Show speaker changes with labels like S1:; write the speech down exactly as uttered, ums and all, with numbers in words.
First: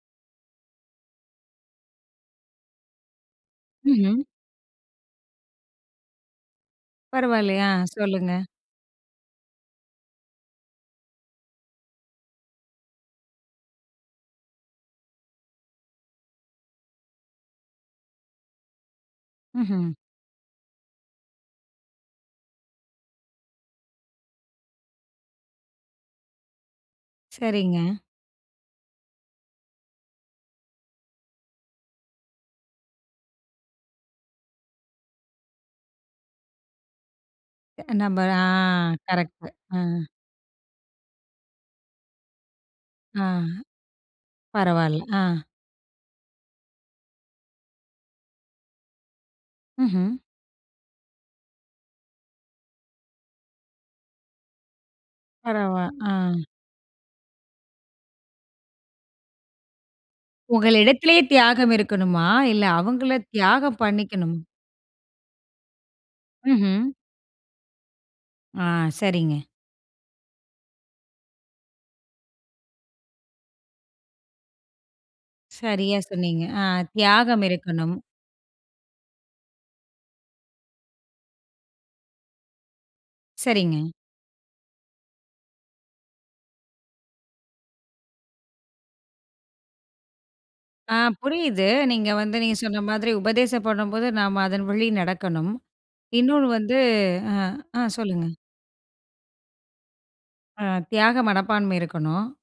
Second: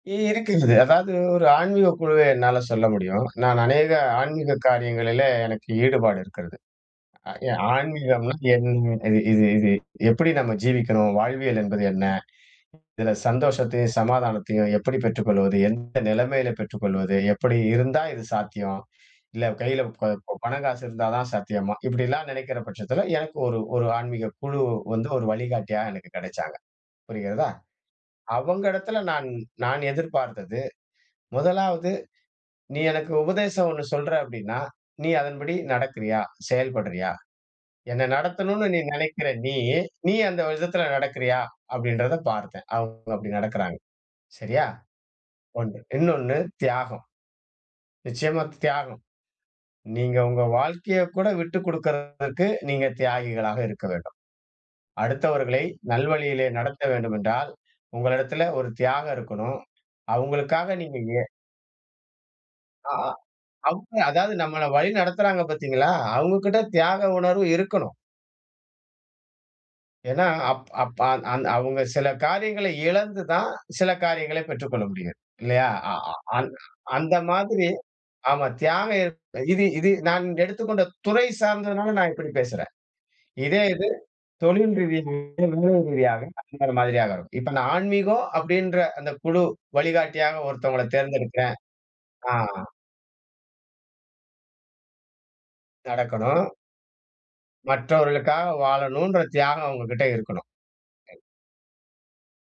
S1: இ இருக்குது, அதாவது ஒரு ஆன்மீகக் குழுவ என்னால சொல்ல முடியும். நான் அநேக
S2: ம்ஹ்ம்.
S1: ஆன்மீக காரியங்களிலே எனக்கு ஈடுபாடு இருக்குறது. ஆ,
S2: பரவாயில்லயா
S1: ஆன்மீகம்னா
S2: சொல்லுங்க.
S1: என்ன இது இது இது எப்டி நம்ம ஜீவிக்கணும், வாழ்வியல் என்பது என்ன? இதுல சந்தோஷத்தையும், சமாதானத்தையும் எப்டி பெற்றுக் கொள்வது, எந்த நெலமையில பெற்றுக் கொள்வது, எப்டி இருந்தா இது சாத்தியம், இல்ல கையில
S2: ம்ஹ்ம்.
S1: ப பண காசு இருந்தா தான் சாத்தியமா? இப்டிலாம் நெனைக்குற பட்சத்துல எனக்கு ஒரு ஒரு ஆன்மீகக் குழு வந்து ஒரு வழிகாட்டியா எனக்கு கெடச்சாங்க. புரிகிறதா?
S2: சரிங்க.
S1: அவங்க இடத்துல நான் நான் எதிர்பார்த்தது முதலாவது நீ எனக்கு உபதேசம் ஒண்ணு சொல்ற அப்டின்னா, நீ அதன்படி நடக்குறீயா? செயல்படுறியா?
S2: எ
S1: என்ன
S2: நம்பர் ஆ,
S1: நடத்தணும்னு நீ நெனைக்குறா
S2: கரெக்ட்டு,
S1: நீ,
S2: ஆ.
S1: நீ அந்த விதத்துல நடக்குறியா? அப்டின்றத பார்த்தேன். அவங்க
S2: ஆ,
S1: அப்டி நடக்குறாங்க. சரியா?
S2: பரவால்ல, ஆ.
S1: ஒண்ணு இன்னொன்னு தியாகம். நிச்சியமா, தியாகம்.
S2: ம்ஹ்ம்.
S1: நீங்க உங்க வாழ்க்கையக் கூட விட்டு குடுக்குறதுகு, நீங்க தியாகிகளாக இருக்க வேண்டும். அடுத்தவர்களை
S2: பரவா ஆ.
S1: நல்வழியிலே நடத்த வேண்டுமென்றால், உங்களிடத்திலே ஒரு தியாகம் இருக்கணும். அவங்களுக்காக நீங்க
S2: உங்களிடத்திலேயே
S1: எ
S2: தியாகம் இருக்கணுமா? இல்ல
S1: ஆ
S2: அவங்கள
S1: அவ்
S2: தியாகம்
S1: அதாவது
S2: பண்ணிக்கணுமா?
S1: நம்மள வழி நடத்துறாங்க பாத்தீங்களா, அவங்க கிட்ட
S2: ம்ஹ்ம்.
S1: தியாக உணர்வு இருக்கணும்.
S2: ஆ, சரிங்க.
S1: ஏன்னா, அப் அப் ஆ அந் அவங்க சில காரியங்கள இழந்து தான், சில காரியங்கள பெற்றுக்கொள்ள முடியும். இல்லயா? அ
S2: சரியா
S1: ஆ
S2: சொன்னீங்க, அ,
S1: அந்த
S2: தியாகம்
S1: மாதிரி
S2: இருக்கணும்.
S1: ஆமா, தியாகம் இது இது நான் எடுத்துக்கொண்ட துறை சார்ந்ததுனால நான் இப்டி பேசுறேன். இதே இது
S2: சரிங்க.
S1: தொழில் ரீதியாக வேலை ரீதியாக அந்த மாதிரியாக இருக்கும். இப்ப நான் ஆன்மீகம் அப்டின்ற அந்த குழு வழிகாட்டியாக ஒருத்தவங்கள
S2: ஆ,
S1: தேர்ந்தெடுக்குறன்.
S2: புரியுது நீங்க
S1: ஆ.
S2: வந்து, நீங்க சொன்ன மாதிரி உபதேசம் பண்ணும்போது, நம்ம அதன் வழி நடக்கணும்,
S1: நடக்கணும்.
S2: இன்னொன்னு வந்து ஆ, ஆ சொல்லுங்க.
S1: மற்றவர்களுக்காக வாழனும்ன்ற தியாகம் அவங்ககிட்ட இருக்கணும்.
S2: அ, தியாக மனப்பான்மை இருக்கணும்.